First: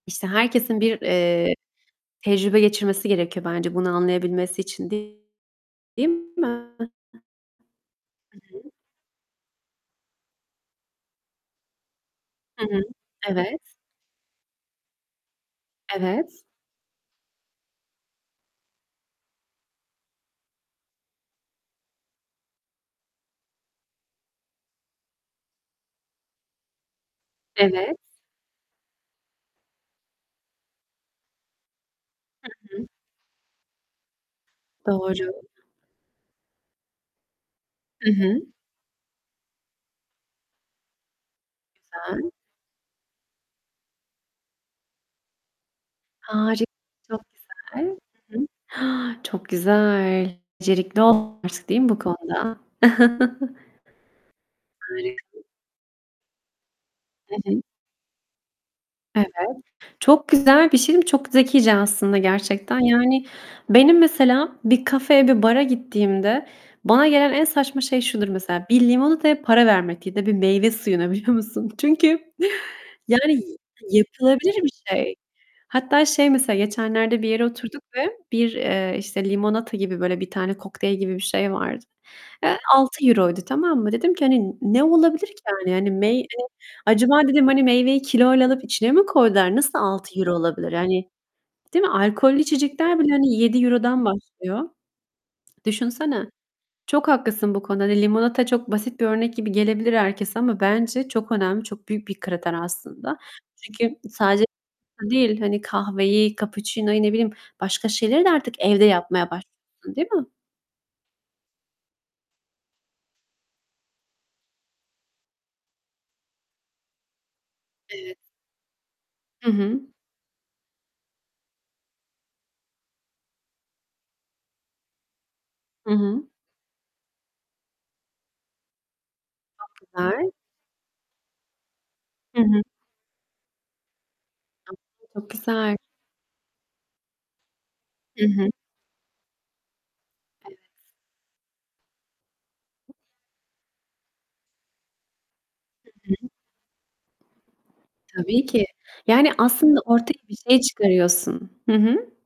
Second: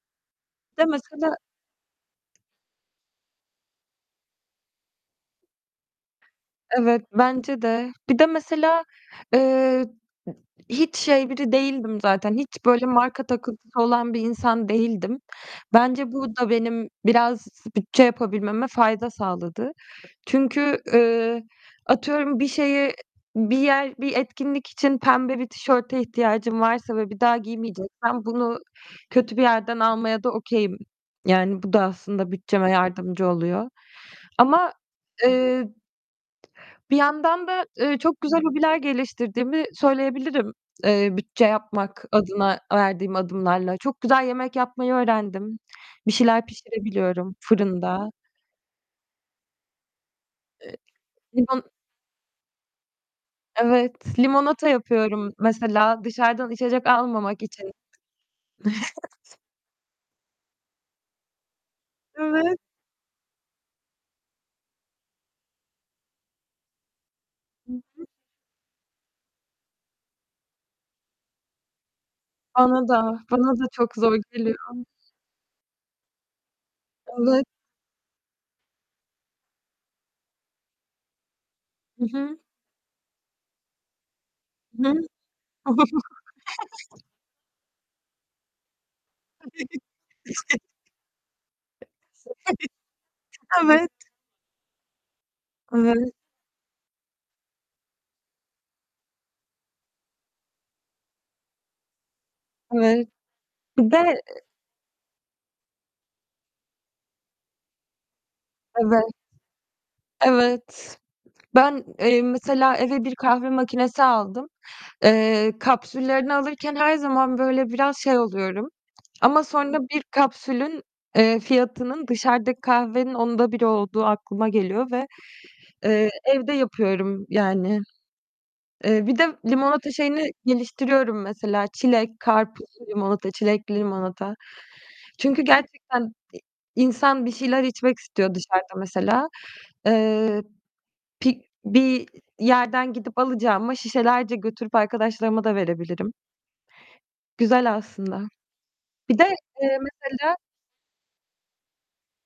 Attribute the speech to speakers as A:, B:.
A: İşte, herkesin
B: Bir de
A: bir,
B: mesela
A: eee, tecrübe geçirmesi gerekiyor bence bunu anlayabilmesi için. Değil mi? I
B: Evet, bence de. Bir de
A: hı.
B: mesela, eee, hiç şey biri değildim zaten; hiç
A: Hı hı.
B: böyle marka
A: Evet.
B: takıntısı olan bir insan değildim. Bence bu
A: Evet.
B: da benim biraz bütçe yapabilmeme fayda sağladı. Çünkü, eee, atıyorum bir şeye, bir yer, bir etkinlik için pembe bir tişörte ihtiyacım varsa ve bir daha
A: Evet.
B: giymeyeceksem bunu kötü bir yerden almaya da okay'im. Yani bu da aslında bütçeme
A: Hı hı.
B: yardımcı oluyor. Ama,
A: Doğru.
B: eee, bir yandan da, eee,
A: Hı
B: çok güzel
A: hı.
B: hobiler geliştirdiğimi söyleyebilirim. Eee, bütçe yapmak
A: Güzel.
B: adına verdiğim adımlarla. Çok güzel yemek yapmayı öğrendim. Bir şeyler
A: Hari Çok
B: pişirebiliyorum
A: güzel.
B: fırında.
A: Hı hı. Çok güzel.
B: Eee,
A: Becerikli
B: limon
A: [unintelligible] değil mi bu konuda?
B: Evet, limonata yapıyorum
A: Harika.
B: mesela dışarıdan içecek
A: Hı
B: almamak
A: hı.
B: için.
A: Evet. Çok güzel bir şey diyeyim mi? Çok zekice aslında
B: Evet.
A: gerçekten. Yani benim mesela bir kafeye, bir bara gittiğimde bana gelen en
B: Hı
A: saçma şey
B: hı.
A: şudur mesela: Bir limonataya para vermek ya da bir meyve suyuna, biliyor musun? Çünkü,
B: Bana da.
A: yani, y
B: Bana da çok zor geliyor.
A: yapılabilir bir şey. Hatta şey mesela, geçenlerde bir yere
B: Evet.
A: oturduk ve bir, eee, işte, limonata gibi böyle bir tane kokteyl gibi bir şey vardı.
B: I hı.
A: Eee, €6, tamam mı? Dedim ki, hani, "Ne
B: I hı.
A: olabilir ki yani?" Hani, meyve "Acaba" dedim, hani, "Meyveyi kiloyla alıp içine mi koydular? Nasıl €6 olabilir, yani?" Değil mi? Alkollü içecekler bile, hani, yedi
B: Evet.
A: euro'dan başlıyor.
B: [unintelligible]
A: Düşünsene. Çok haklısın bu konuda. Hani, limonata çok basit bir örnek gibi gelebilir herkese ama bence çok önemli, çok büyük bir kriter
B: [unintelligible]
A: aslında. Çünkü
B: Be
A: sadece [unintelligible] değil, hani, kahveyi, cappuccino'yu ne bileyim, başka şeyleri de artık evde
B: Evet.
A: yapmaya başlıyorsun, değil mi?
B: Evet. Ben, eee, mesela eve bir kahve makinesi aldım. Eee, kapsüllerini alırken her zaman böyle biraz
A: Evet.
B: şey oluyorum ama
A: I
B: sonra
A: hı.
B: bir kapsülün, eee, fiyatının dışarıdaki kahvenin 10'da 1'i olduğu aklıma geliyor ve,
A: Hı
B: eee,
A: hı.
B: evde yapıyorum, yani. Eee, bir de
A: Çok
B: limonata şeyini
A: güzel.
B: geliştiriyorum mesela; çilek,
A: Hı hı.
B: karpuzlu limonata, çilekli limonata.
A: [unintelligible] Çok
B: Çünkü
A: güzel.
B: gerçekten i insan bir şeyler içmek
A: Hı
B: istiyor
A: hı.
B: dışarıda mesela. Eee,
A: Evet.
B: pi bir yerden gidip alacağıma şişelerce götürüp arkadaşlarıma da
A: Hı hı.
B: verebilirim. Güzel aslında.
A: Tabii ki.
B: Bir de,
A: Yani
B: eee,
A: aslında ortaya bir
B: mesela
A: şey çıkarıyorsun. Hı hı.